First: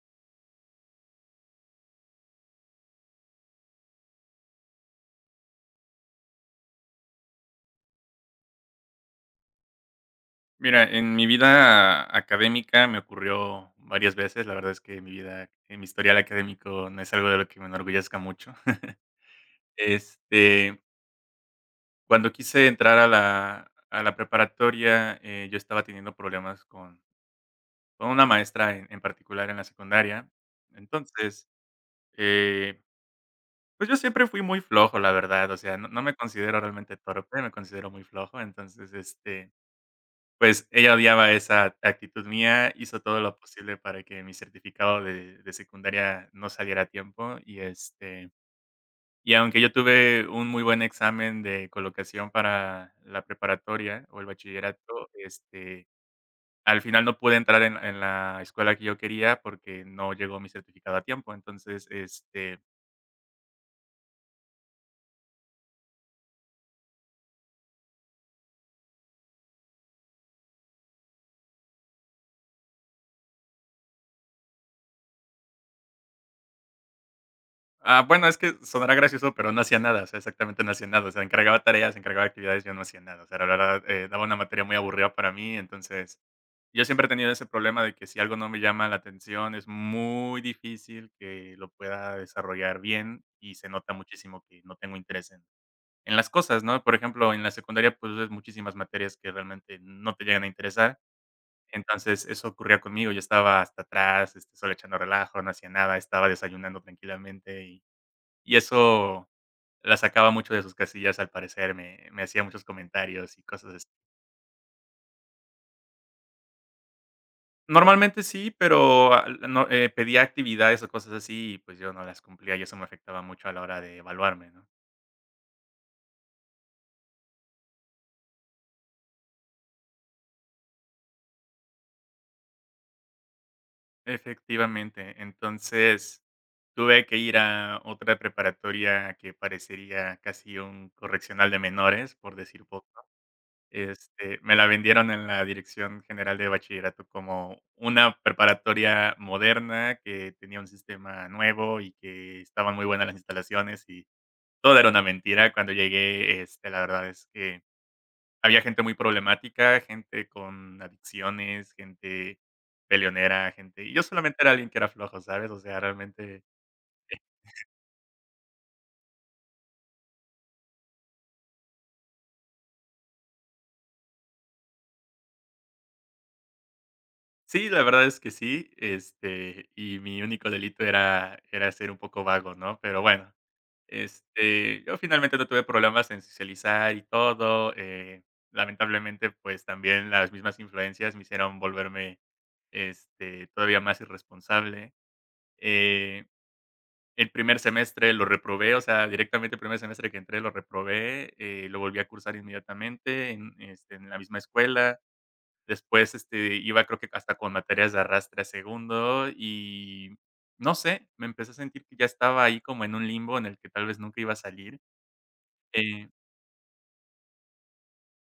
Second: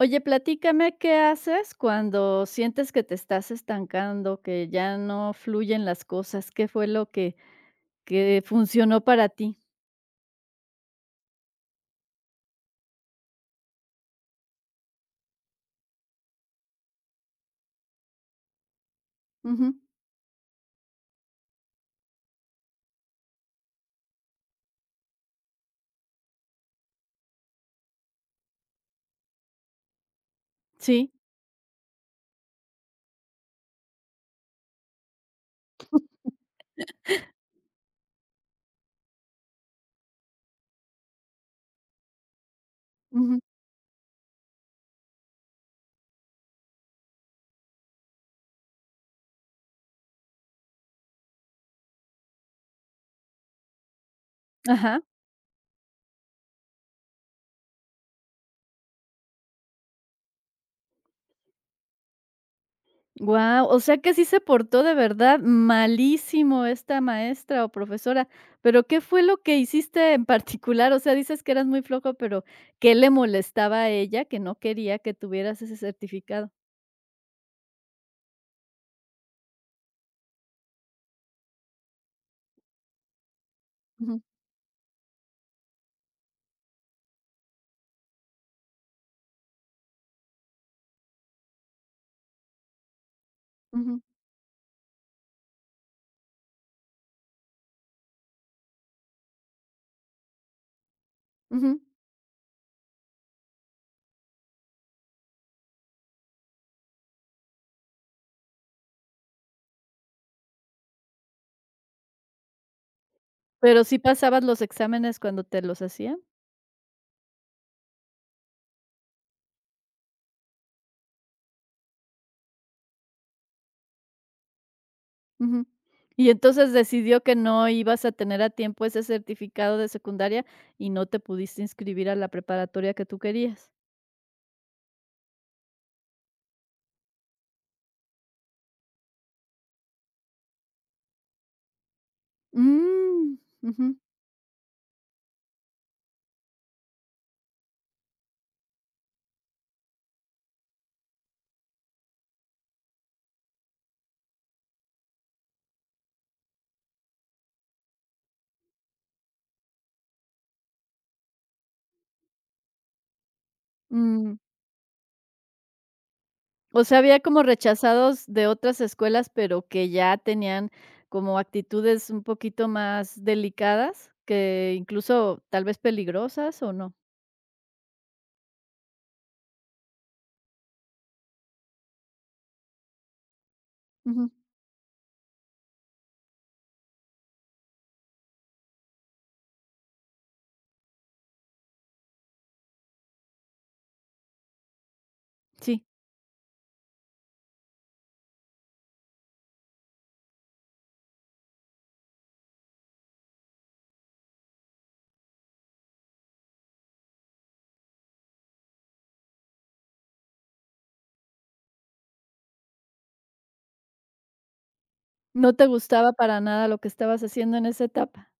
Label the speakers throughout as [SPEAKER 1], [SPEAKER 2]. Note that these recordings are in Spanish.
[SPEAKER 1] Oye, platícame, ¿qué haces cuando sientes que te estás estancando, que ya no fluyen las cosas? ¿Qué fue lo que funcionó para ti?
[SPEAKER 2] Mira, en mi vida académica me ocurrió varias veces. La verdad es que mi vida, mi historial académico no es algo de lo que me enorgullezca mucho.
[SPEAKER 1] Ujú.
[SPEAKER 2] Este, cuando quise entrar a la preparatoria, yo estaba teniendo problemas con una maestra en particular en la secundaria.
[SPEAKER 1] Sí.
[SPEAKER 2] Entonces, eh, pues yo siempre fui muy flojo, la verdad. O sea, no me considero realmente torpe, me considero muy flojo. Entonces, pues, ella odiaba esa actitud mía, hizo todo lo
[SPEAKER 1] Ujú.
[SPEAKER 2] posible para que mi certificado de secundaria no saliera a tiempo y, y aunque yo tuve un muy buen examen de colocación para la preparatoria o el
[SPEAKER 1] Ajá.
[SPEAKER 2] bachillerato, al final no pude entrar en la escuela que yo quería porque no llegó mi certificado a tiempo. Entonces,
[SPEAKER 1] Guau, o sea que sí se portó de verdad malísimo esta maestra o profesora, pero ¿qué fue lo que hiciste en particular? O sea, dices que eras muy flojo, pero ¿qué le molestaba a ella que no quería que tuvieras ese certificado?
[SPEAKER 2] bueno, es que sonará gracioso, pero no hacía nada, o sea, exactamente no hacía nada, o sea, encargaba tareas, encargaba actividades, yo no hacía nada, o sea, la verdad,
[SPEAKER 1] Ujú,
[SPEAKER 2] daba una materia muy aburrida para mí. Entonces, yo siempre he tenido ese problema de que si algo no me llama la atención, es muy difícil que lo pueda desarrollar bien, y se nota
[SPEAKER 1] ujú,
[SPEAKER 2] muchísimo que no tengo interés en las cosas, ¿no? Por ejemplo, en la secundaria, pues, ves muchísimas materias que realmente no te llegan a interesar.
[SPEAKER 1] ujú.
[SPEAKER 2] Entonces, eso ocurría conmigo. Yo estaba hasta atrás, solo echando relajo, no hacía nada, estaba desayunando tranquilamente, y eso la sacaba mucho de sus casillas, al parecer, me hacía muchos comentarios y
[SPEAKER 1] Pero
[SPEAKER 2] cosas.
[SPEAKER 1] ¿sí pasabas los exámenes cuando te los hacían?
[SPEAKER 2] Normalmente sí, pero, ah, no, pedía actividades o cosas así y, pues, yo no las cumplía, y eso me afectaba mucho a la hora de evaluarme, ¿no?
[SPEAKER 1] Ujú. Y entonces decidió que no ibas a tener a tiempo ese certificado de secundaria y no te pudiste inscribir a la preparatoria que tú querías.
[SPEAKER 2] Efectivamente. Entonces, tuve que ir a otra preparatoria que parecería casi un correccional de menores, por decir poco.
[SPEAKER 1] Mm, ujú,
[SPEAKER 2] Me la vendieron en la Dirección General de Bachillerato como una preparatoria moderna que tenía un sistema nuevo y que estaban muy buenas las instalaciones. Y todo era una mentira. Cuando llegué, la verdad es que había gente muy problemática, gente con adicciones, gente peleonera, gente, y yo solamente
[SPEAKER 1] mm.
[SPEAKER 2] era alguien que era flojo, ¿sabes? O sea, realmente
[SPEAKER 1] O sea, había como rechazados de otras escuelas, pero que ya tenían como actitudes un poquito más delicadas, que incluso tal vez peligrosas, ¿o no?
[SPEAKER 2] sí, la verdad es que sí, y mi único delito era ser un poco vago, ¿no? Pero bueno,
[SPEAKER 1] Ujú,
[SPEAKER 2] yo finalmente no tuve problemas en socializar y todo. Lamentablemente, pues, también las mismas influencias me hicieron volverme, todavía más irresponsable.
[SPEAKER 1] sí,
[SPEAKER 2] eh El primer semestre lo reprobé, o sea, directamente el primer semestre que entré lo reprobé. Lo volví a cursar inmediatamente en la misma escuela. Después, iba creo que hasta con materias de arrastre a segundo y no sé, me empecé a sentir que ya estaba ahí como en un limbo en el que tal vez nunca iba a salir.
[SPEAKER 1] no te
[SPEAKER 2] Eh
[SPEAKER 1] gustaba para nada lo que estabas haciendo en esa etapa.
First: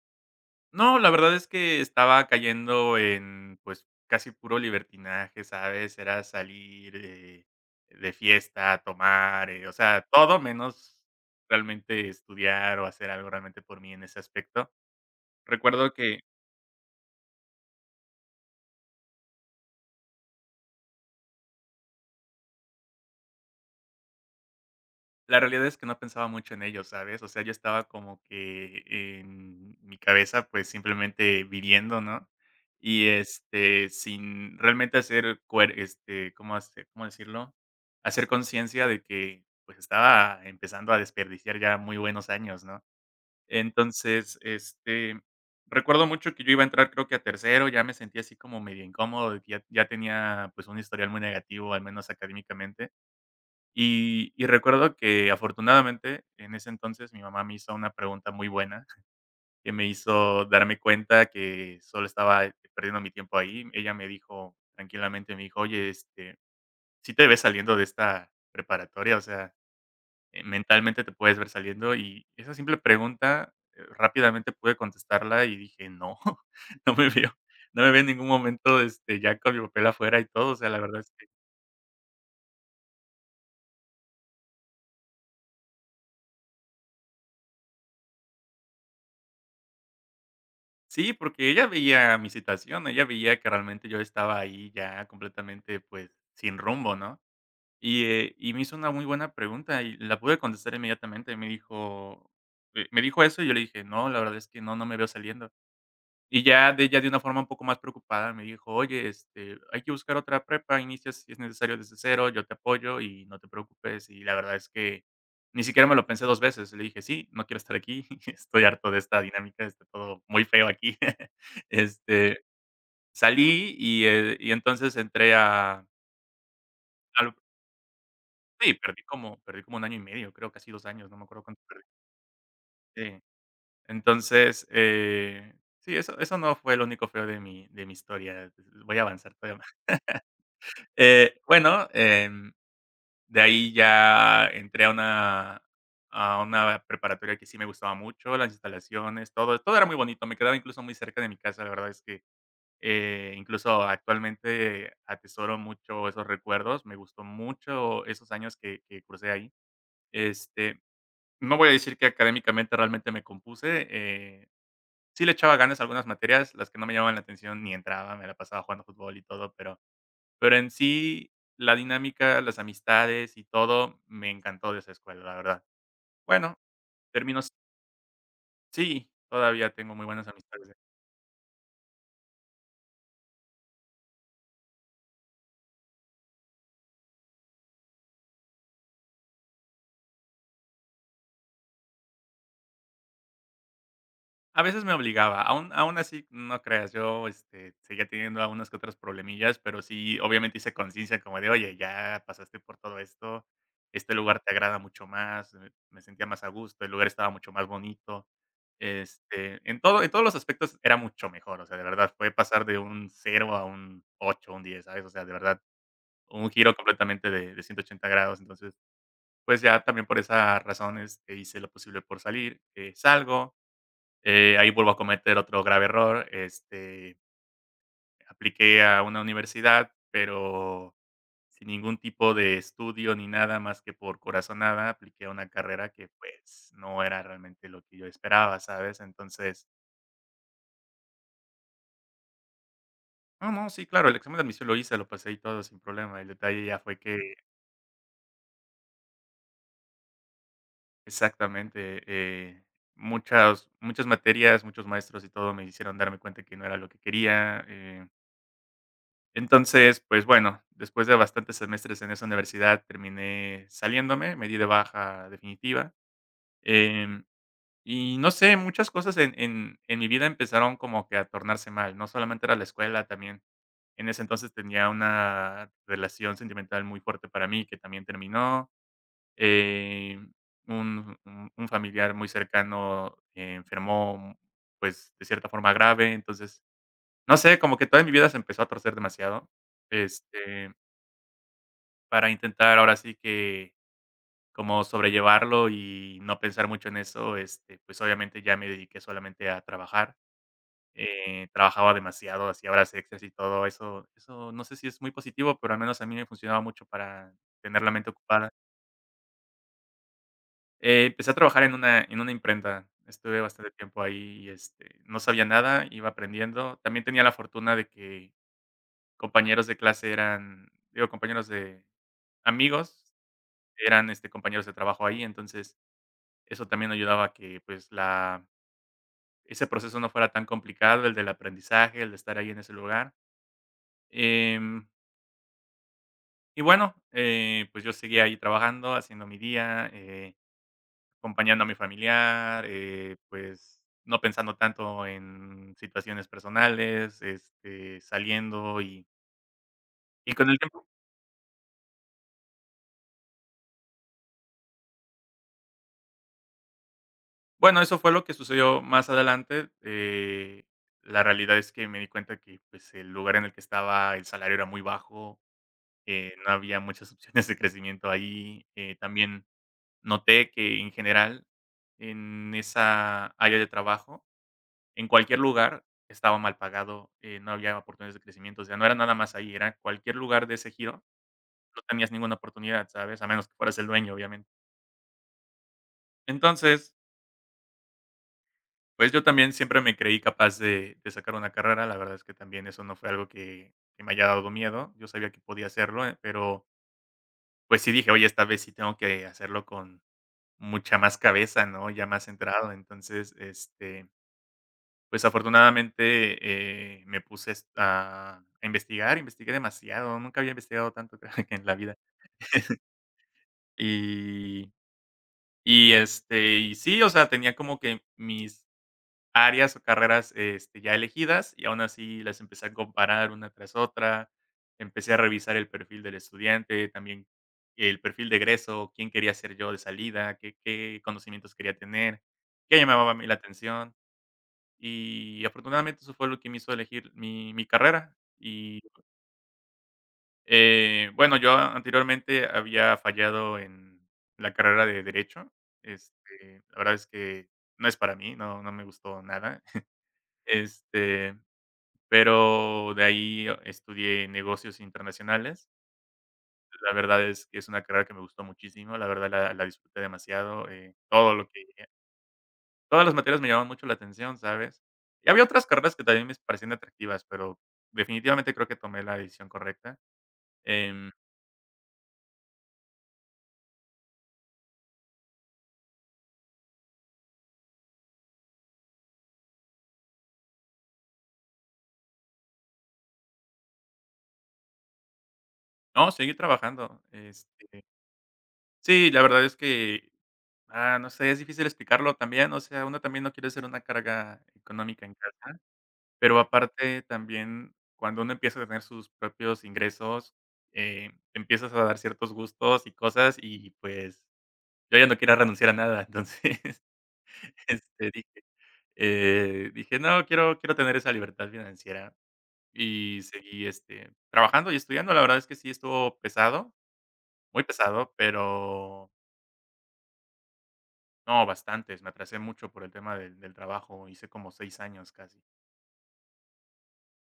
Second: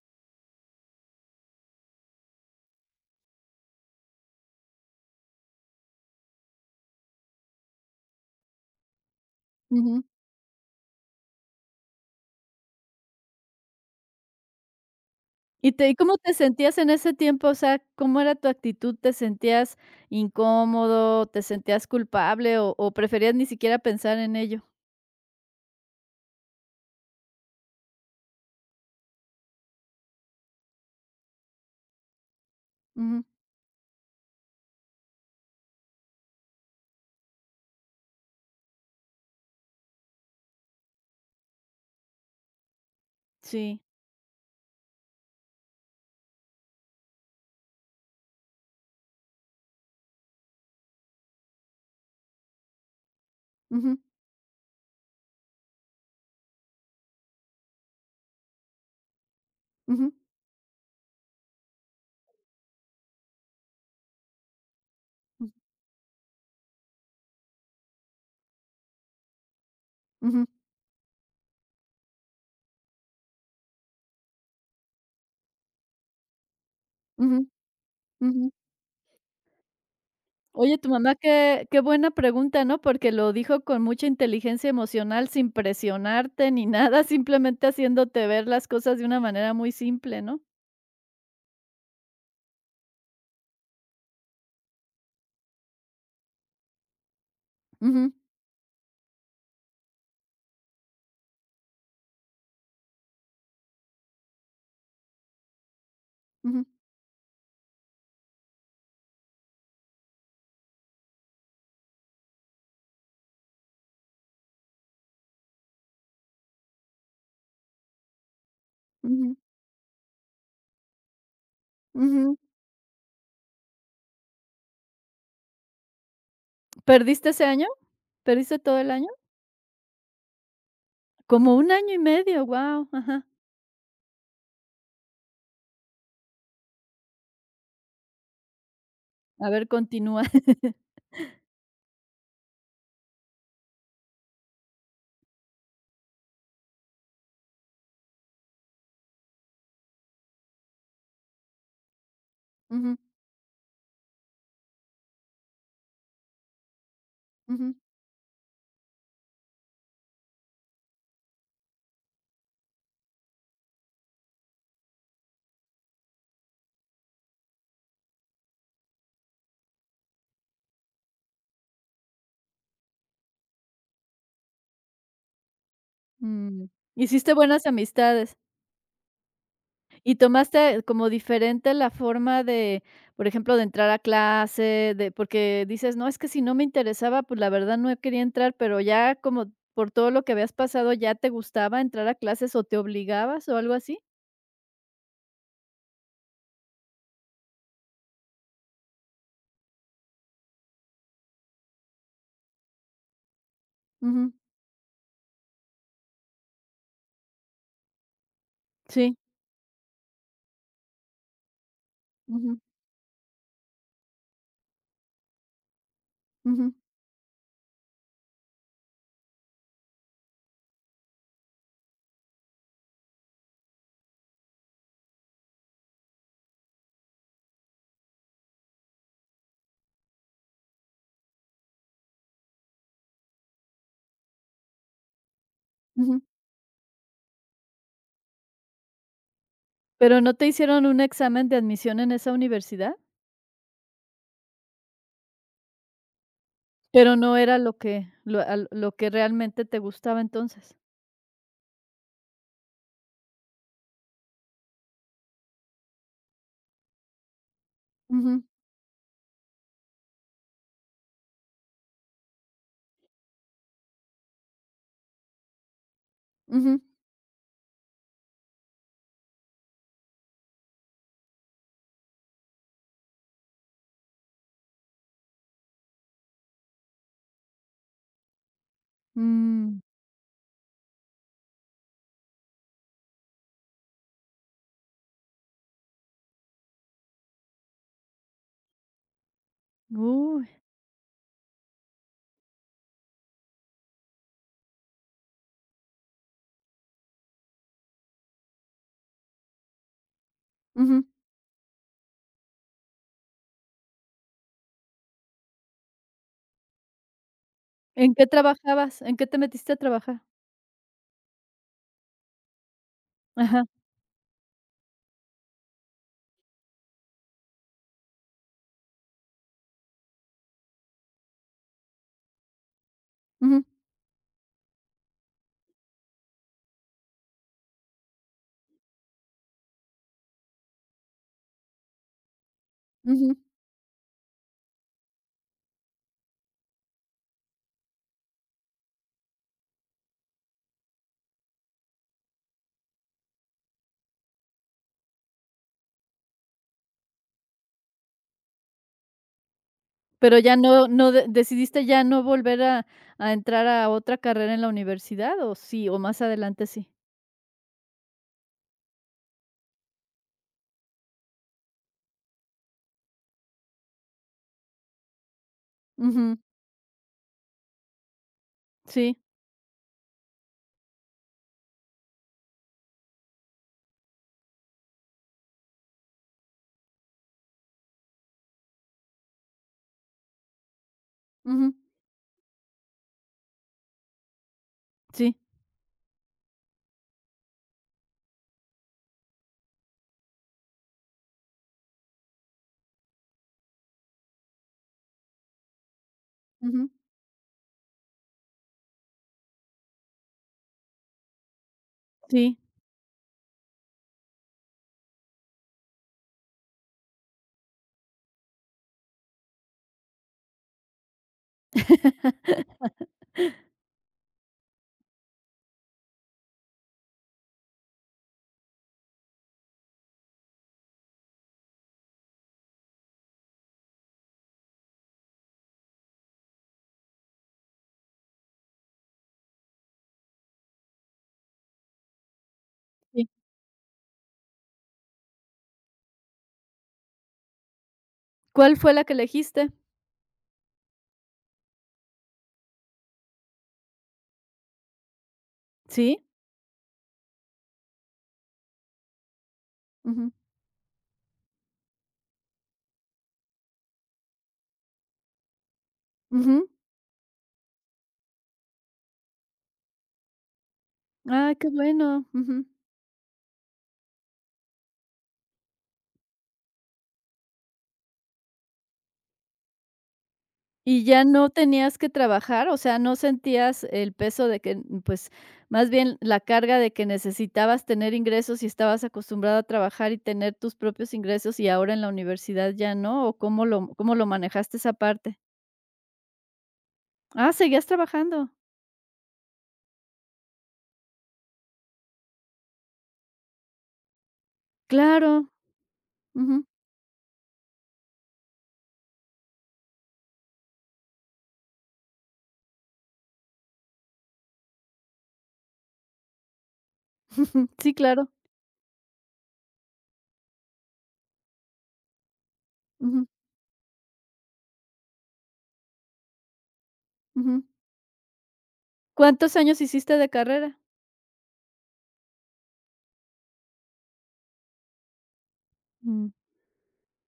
[SPEAKER 2] No, la verdad es que estaba cayendo en, pues, casi puro libertinaje, ¿sabes? Era salir, de fiesta, a tomar, o sea,
[SPEAKER 1] Ujú.
[SPEAKER 2] todo menos realmente estudiar o hacer algo realmente por mí en ese aspecto.
[SPEAKER 1] ¿Y te
[SPEAKER 2] Recuerdo
[SPEAKER 1] y cómo
[SPEAKER 2] que
[SPEAKER 1] te sentías en ese tiempo? O sea, ¿cómo era tu actitud? ¿Te sentías incómodo? ¿Te sentías culpable? ¿O preferías ni siquiera pensar en ello?
[SPEAKER 2] la realidad es que no pensaba mucho en ello, ¿sabes? O sea, yo estaba como que en mi cabeza, pues, simplemente viviendo, ¿no? Y,
[SPEAKER 1] Ujú,
[SPEAKER 2] sin realmente ¿cómo hace cómo decirlo? Hacer conciencia de que, pues, estaba empezando a desperdiciar ya muy buenos años, ¿no?
[SPEAKER 1] sí.
[SPEAKER 2] Entonces, recuerdo mucho que yo iba a entrar, creo que a tercero, ya me sentía así como medio incómodo de que ya tenía, pues, un historial muy negativo, al menos académicamente.
[SPEAKER 1] Ujú,
[SPEAKER 2] Y recuerdo que, afortunadamente, en ese entonces, mi mamá me hizo una pregunta muy buena, que me
[SPEAKER 1] ujú,
[SPEAKER 2] hizo darme cuenta que solo estaba perdiendo mi tiempo ahí. Ella me dijo tranquilamente, me
[SPEAKER 1] ujú,
[SPEAKER 2] dijo: "Oye, si te ves saliendo de esta preparatoria, o sea,
[SPEAKER 1] ujú,
[SPEAKER 2] mentalmente te puedes ver saliendo". Y esa simple pregunta, rápidamente pude contestarla y dije: "No, no me veo
[SPEAKER 1] ujú,
[SPEAKER 2] no me veo en ningún
[SPEAKER 1] ujú.
[SPEAKER 2] momento, ya con mi papel afuera y todo". O sea,
[SPEAKER 1] Oye,
[SPEAKER 2] la
[SPEAKER 1] tu
[SPEAKER 2] verdad
[SPEAKER 1] mamá qué buena pregunta, ¿no? Porque lo dijo con mucha inteligencia emocional, sin presionarte ni nada, simplemente haciéndote ver las cosas de una manera muy simple, ¿no?
[SPEAKER 2] sí, porque ella veía mi situación, ella veía que realmente yo estaba ahí ya completamente, pues, sin rumbo, ¿no?
[SPEAKER 1] Ujú,
[SPEAKER 2] Y me hizo una muy buena pregunta y la pude contestar inmediatamente. Me dijo, me dijo eso y yo le dije, no, la verdad es que no, no me veo saliendo. Y
[SPEAKER 1] ujú,
[SPEAKER 2] ya de ella de una forma un poco más preocupada me dijo: "Oye, hay que buscar otra prepa, inicias si es necesario desde cero, yo te apoyo y no te preocupes". Y la verdad es que ni siquiera me lo pensé 2 veces. Le dije: "Sí, no quiero estar aquí, estoy harto de esta
[SPEAKER 1] ujú,
[SPEAKER 2] dinámica, está todo muy feo aquí".
[SPEAKER 1] ujú.
[SPEAKER 2] Este, Salí y entonces entré a
[SPEAKER 1] ¿Perdiste
[SPEAKER 2] al
[SPEAKER 1] ese año? ¿Perdiste
[SPEAKER 2] sí,
[SPEAKER 1] todo el año?
[SPEAKER 2] perdí como un año y medio, creo, casi 2 años, no me acuerdo
[SPEAKER 1] Como
[SPEAKER 2] cuánto
[SPEAKER 1] un
[SPEAKER 2] perdí.
[SPEAKER 1] año y medio, guau,
[SPEAKER 2] Sí.
[SPEAKER 1] ajá.
[SPEAKER 2] Entonces, sí, eso no fue lo único feo de mi historia. Voy a avanzar
[SPEAKER 1] A
[SPEAKER 2] todavía.
[SPEAKER 1] ver, continúa.
[SPEAKER 2] Eh, bueno, em, de ahí ya entré a una preparatoria que sí me gustaba mucho, las instalaciones, todo era muy bonito, me quedaba incluso muy cerca de mi casa, la verdad es que,
[SPEAKER 1] Ujú,
[SPEAKER 2] incluso actualmente atesoro mucho esos recuerdos, me gustó
[SPEAKER 1] ujú,
[SPEAKER 2] mucho esos años que cursé ahí. Este, no voy a decir que académicamente realmente me compuse. Sí le echaba ganas a algunas materias, las que no me llamaban la atención ni entraba, me la pasaba jugando fútbol y todo, pero en sí, la dinámica, las amistades y todo, me encantó de esa escuela, la verdad. Bueno,
[SPEAKER 1] mm. Hiciste
[SPEAKER 2] termino
[SPEAKER 1] buenas amistades,
[SPEAKER 2] sí, todavía tengo muy
[SPEAKER 1] y
[SPEAKER 2] buenas amistades.
[SPEAKER 1] tomaste como diferente la forma de, por ejemplo, de entrar a clase, de porque dices: "No, es que si no me interesaba, pues la verdad no quería entrar", pero ya como por todo lo que habías pasado, ¿ya te gustaba entrar a clases o te obligabas o algo así?
[SPEAKER 2] A veces me obligaba, aún así, no creas, yo, seguía teniendo a que otras problemillas, pero sí, obviamente hice conciencia como de: "Oye, ya pasaste por todo esto, este
[SPEAKER 1] Ujú,
[SPEAKER 2] lugar te agrada mucho más". Me sentía más a gusto, el lugar estaba mucho más bonito,
[SPEAKER 1] sí,
[SPEAKER 2] en todo en todos los aspectos era mucho mejor, o sea, de verdad, fue
[SPEAKER 1] ujú,
[SPEAKER 2] pasar de un cero a un 8, un 10, ¿sabes? O sea, de verdad, un
[SPEAKER 1] ujú,
[SPEAKER 2] giro completamente de 180 grados. Entonces, pues, ya también por esa razón, hice lo posible por salir, salgo, ahí vuelvo a cometer otro grave error. Apliqué a una universidad, pero sin ningún tipo de estudio ni nada más que por corazonada, apliqué a una carrera que,
[SPEAKER 1] ujú.
[SPEAKER 2] pues, no era realmente lo que yo esperaba, ¿sabes? Entonces,
[SPEAKER 1] ¿Pero no te hicieron un examen de admisión en esa universidad?
[SPEAKER 2] no, no, sí, claro, el examen de admisión lo hice, lo pasé y todo sin problema. El detalle ya fue
[SPEAKER 1] Pero
[SPEAKER 2] que,
[SPEAKER 1] no era lo que realmente te gustaba entonces.
[SPEAKER 2] exactamente, muchas, muchas materias, muchos maestros y todo me hicieron darme cuenta que no era lo que quería.
[SPEAKER 1] Ujú,
[SPEAKER 2] Entonces, pues bueno, después de bastantes semestres en esa universidad terminé saliéndome, me di de baja definitiva.
[SPEAKER 1] ujú,
[SPEAKER 2] em, y no sé, muchas cosas en mi vida empezaron como que a tornarse mal, no solamente era la escuela, también en ese entonces tenía una relación sentimental muy fuerte para mí que también terminó.
[SPEAKER 1] mm,
[SPEAKER 2] em, un familiar muy cercano enfermó, pues, de cierta forma grave. Entonces, no sé, como que toda mi vida se empezó a torcer demasiado.
[SPEAKER 1] uy,
[SPEAKER 2] este Para intentar ahora sí que como sobrellevarlo y no pensar mucho en eso, pues, obviamente ya me dediqué solamente a trabajar.
[SPEAKER 1] ujú.
[SPEAKER 2] Trabajaba demasiado, hacía horas extras y todo. Eso no sé si es muy positivo, pero al menos a mí me funcionaba mucho para tener la mente
[SPEAKER 1] ¿En qué
[SPEAKER 2] ocupada.
[SPEAKER 1] trabajabas? ¿En qué te metiste a trabajar?
[SPEAKER 2] Empecé a trabajar en una imprenta, estuve
[SPEAKER 1] Ajá,
[SPEAKER 2] bastante tiempo ahí y, no sabía nada, iba aprendiendo. También tenía la fortuna de que compañeros de clase eran digo, compañeros de amigos,
[SPEAKER 1] ujú,
[SPEAKER 2] eran, compañeros de trabajo ahí. Entonces eso también ayudaba a que, pues, la ese proceso no fuera tan complicado, el del aprendizaje, el de estar ahí en ese lugar.
[SPEAKER 1] ujú.
[SPEAKER 2] Em, y bueno, pues, yo seguía ahí trabajando, haciendo mi día, acompañando a mi familiar, pues, no pensando tanto en situaciones personales, saliendo y
[SPEAKER 1] Pero
[SPEAKER 2] con
[SPEAKER 1] ya
[SPEAKER 2] el tiempo
[SPEAKER 1] no no de ¿decidiste ya no volver a entrar a otra carrera en la universidad o sí, o más adelante sí?
[SPEAKER 2] bueno, eso fue lo que sucedió más adelante. La realidad es que me di cuenta que, pues, el lugar en el que estaba, el salario era muy bajo.
[SPEAKER 1] Ujú,
[SPEAKER 2] No había muchas opciones de crecimiento ahí.
[SPEAKER 1] sí,
[SPEAKER 2] También noté que en general en esa área de trabajo, en cualquier lugar estaba mal pagado. No había oportunidades de crecimiento, o sea, no era nada más ahí, era cualquier lugar de ese giro,
[SPEAKER 1] ujú,
[SPEAKER 2] no tenías ninguna oportunidad, ¿sabes? A menos que fueras el dueño, obviamente.
[SPEAKER 1] sí,
[SPEAKER 2] Entonces, pues yo también siempre me creí capaz de sacar una carrera. La verdad es que también eso no fue algo que me haya dado miedo, yo sabía que podía hacerlo, pero
[SPEAKER 1] ujú,
[SPEAKER 2] pues sí dije, oye, esta vez sí tengo que hacerlo con mucha más cabeza, ¿no? Ya más
[SPEAKER 1] sí,
[SPEAKER 2] centrado. Entonces, pues, afortunadamente, me puse es a investigar, investigué demasiado. Nunca había investigado tanto, creo que en la vida. Y y sí, o sea, tenía como que mis áreas o carreras, ya elegidas, y aún así las empecé a comparar una tras otra. Empecé a revisar el perfil del estudiante, también el perfil de egreso, quién quería ser yo de salida, qué conocimientos quería tener, qué llamaba a mí
[SPEAKER 1] sí.
[SPEAKER 2] la atención. Y afortunadamente eso fue lo que me hizo elegir mi carrera.
[SPEAKER 1] ¿Cuál
[SPEAKER 2] Y,
[SPEAKER 1] fue la que elegiste?
[SPEAKER 2] bueno, yo anteriormente había fallado en la carrera de Derecho.
[SPEAKER 1] ¿Sí?
[SPEAKER 2] La verdad es que no es para mí, no me gustó nada.
[SPEAKER 1] Ujú,
[SPEAKER 2] Este Pero de ahí estudié negocios internacionales.
[SPEAKER 1] ujú.
[SPEAKER 2] La verdad es que es una carrera que me gustó muchísimo, la verdad la disfruté demasiado, todo lo
[SPEAKER 1] Ay,
[SPEAKER 2] que
[SPEAKER 1] qué bueno, ujú.
[SPEAKER 2] todas las materias me llamaban mucho la atención, ¿sabes? Y había otras carreras que también me parecían atractivas, pero definitivamente creo que tomé la decisión correcta.
[SPEAKER 1] Y
[SPEAKER 2] Em,
[SPEAKER 1] ya no tenías que trabajar, o sea, no sentías el peso de que, mm, pues más bien la carga de que necesitabas tener ingresos y estabas acostumbrada a trabajar y tener tus propios ingresos y ahora en la universidad ya no, ¿o cómo lo manejaste esa parte?
[SPEAKER 2] no, seguí trabajando.
[SPEAKER 1] Ah, seguías trabajando.
[SPEAKER 2] Sí, la verdad es que, no sé, es difícil explicarlo también, o sea, uno también no quiere ser una carga económica en
[SPEAKER 1] Claro.
[SPEAKER 2] casa. Pero
[SPEAKER 1] Ujú,
[SPEAKER 2] aparte también, cuando uno empieza a tener sus propios ingresos, te empiezas a dar ciertos gustos y cosas, y pues, yo ya no quiero renunciar a nada. Entonces,
[SPEAKER 1] ujú. Sí, claro.
[SPEAKER 2] dije, dije: "No, quiero tener esa libertad financiera". Y
[SPEAKER 1] Ujú,
[SPEAKER 2] seguí, trabajando y estudiando. La verdad es que sí estuvo pesado,
[SPEAKER 1] ujú.
[SPEAKER 2] muy pesado, pero
[SPEAKER 1] ¿Cuántos años hiciste de carrera?
[SPEAKER 2] no, bastantes. Me atrasé mucho por el tema del trabajo. Hice como 6 años casi.
[SPEAKER 1] Mm,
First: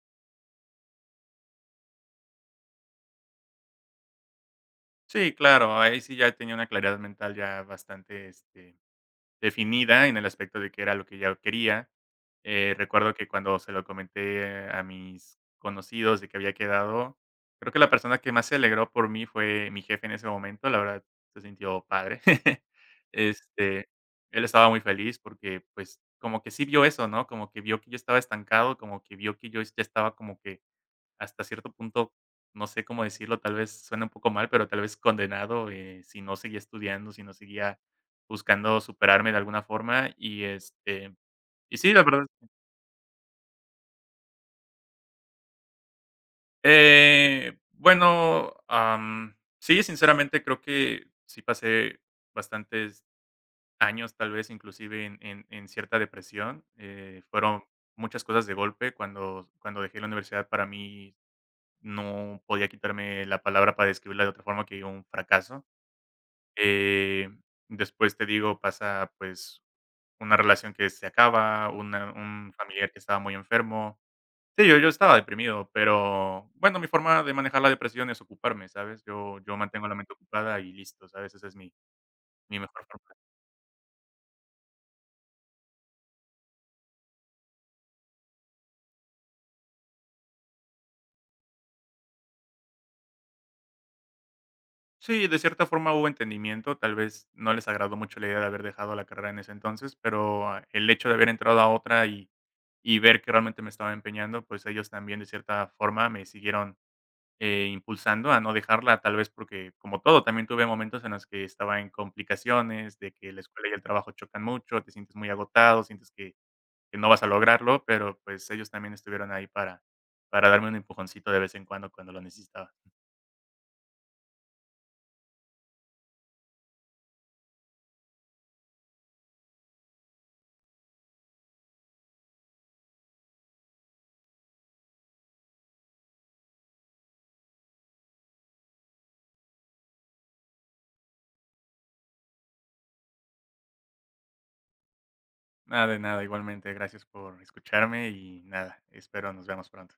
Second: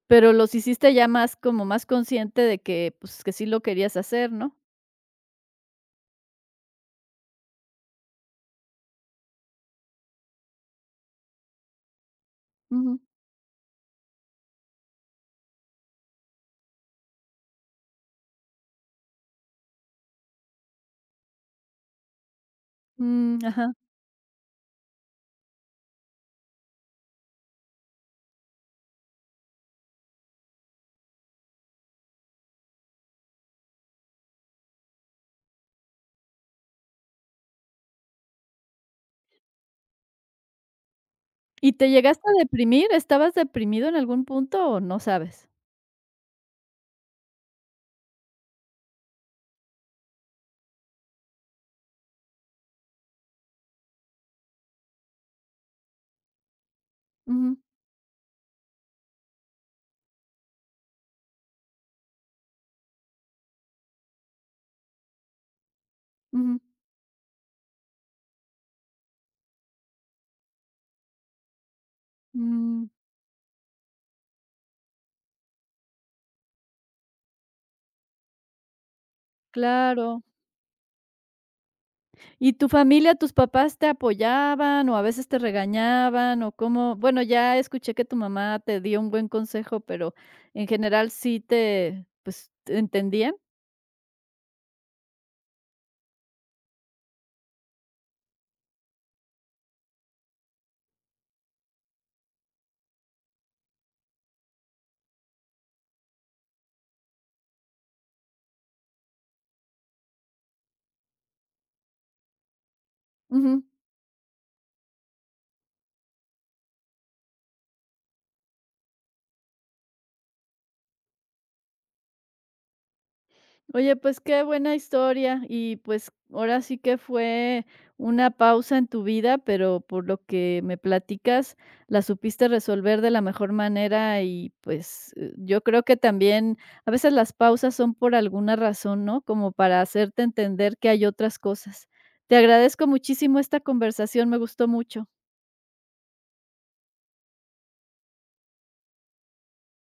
[SPEAKER 1] pero los hiciste ya más como más consciente de que, pues, que sí lo querías hacer, ¿no?
[SPEAKER 2] Sí, claro, ahí sí ya tenía una claridad mental ya bastante, definida en el aspecto de que era lo que yo quería.
[SPEAKER 1] Ujú.
[SPEAKER 2] Recuerdo que cuando se lo comenté a mis conocidos de que había quedado, creo que la persona que más se alegró por mí fue mi jefe en ese momento, la verdad se sintió padre.
[SPEAKER 1] Mm, ajá.
[SPEAKER 2] Este, él estaba muy feliz porque, pues, como que sí vio eso, ¿no? Como que vio que yo estaba estancado, como que vio que yo ya estaba como que hasta cierto punto, no sé cómo decirlo, tal vez suena un poco mal, pero tal vez condenado, si no seguía estudiando, si no seguía buscando superarme de alguna forma y,
[SPEAKER 1] ¿Y
[SPEAKER 2] y
[SPEAKER 1] te
[SPEAKER 2] sí, la
[SPEAKER 1] llegaste
[SPEAKER 2] verdad.
[SPEAKER 1] a deprimir? ¿Estabas deprimido en algún punto o no sabes?
[SPEAKER 2] Sí, sinceramente creo que sí pasé bastantes años, tal vez inclusive en cierta depresión.
[SPEAKER 1] Ujú,
[SPEAKER 2] Fueron muchas cosas de golpe. Cuando dejé la universidad, para mí no podía quitarme la palabra para describirla de otra forma que un fracaso.
[SPEAKER 1] ujú.
[SPEAKER 2] Eh, después, te digo, pasa, pues, una relación que se acaba, una un
[SPEAKER 1] Mm,
[SPEAKER 2] familiar que estaba muy enfermo. Sí, yo estaba deprimido, pero, bueno, mi forma de manejar la depresión es ocuparme, ¿sabes? Yo mantengo la mente
[SPEAKER 1] claro.
[SPEAKER 2] ocupada y listo, ¿sabes? Esa es mi
[SPEAKER 1] ¿Y
[SPEAKER 2] mi
[SPEAKER 1] tu
[SPEAKER 2] mejor forma.
[SPEAKER 1] familia, tus papás te apoyaban o a veces te regañaban o cómo? Bueno, ya escuché que tu mamá te dio un buen consejo, pero en general sí te, pues, ¿te entendían?
[SPEAKER 2] Sí, de cierta forma hubo entendimiento, tal vez no les agradó mucho la idea de haber dejado la carrera en ese entonces, pero el hecho de haber entrado a otra y ver que realmente me estaba empeñando, pues ellos también de cierta forma me siguieron impulsando a no dejarla, tal vez porque, como todo, también tuve momentos en los que estaba en complicaciones, de que la escuela y el trabajo chocan mucho, te sientes muy agotado, sientes que no vas a lograrlo, pero, pues, ellos también estuvieron ahí para darme un empujoncito de vez en cuando, cuando lo necesitaba.
[SPEAKER 1] Oye, pues qué buena historia y pues ahora sí que fue una pausa en tu vida, pero por lo que me platicas, la supiste resolver de la mejor manera y pues yo creo que también a veces las pausas son por alguna razón, ¿no? Como para hacerte entender que hay otras cosas. Te agradezco muchísimo esta conversación, me gustó mucho.
[SPEAKER 2] Nada de nada, igualmente, gracias por escucharme y nada, espero nos veamos pronto.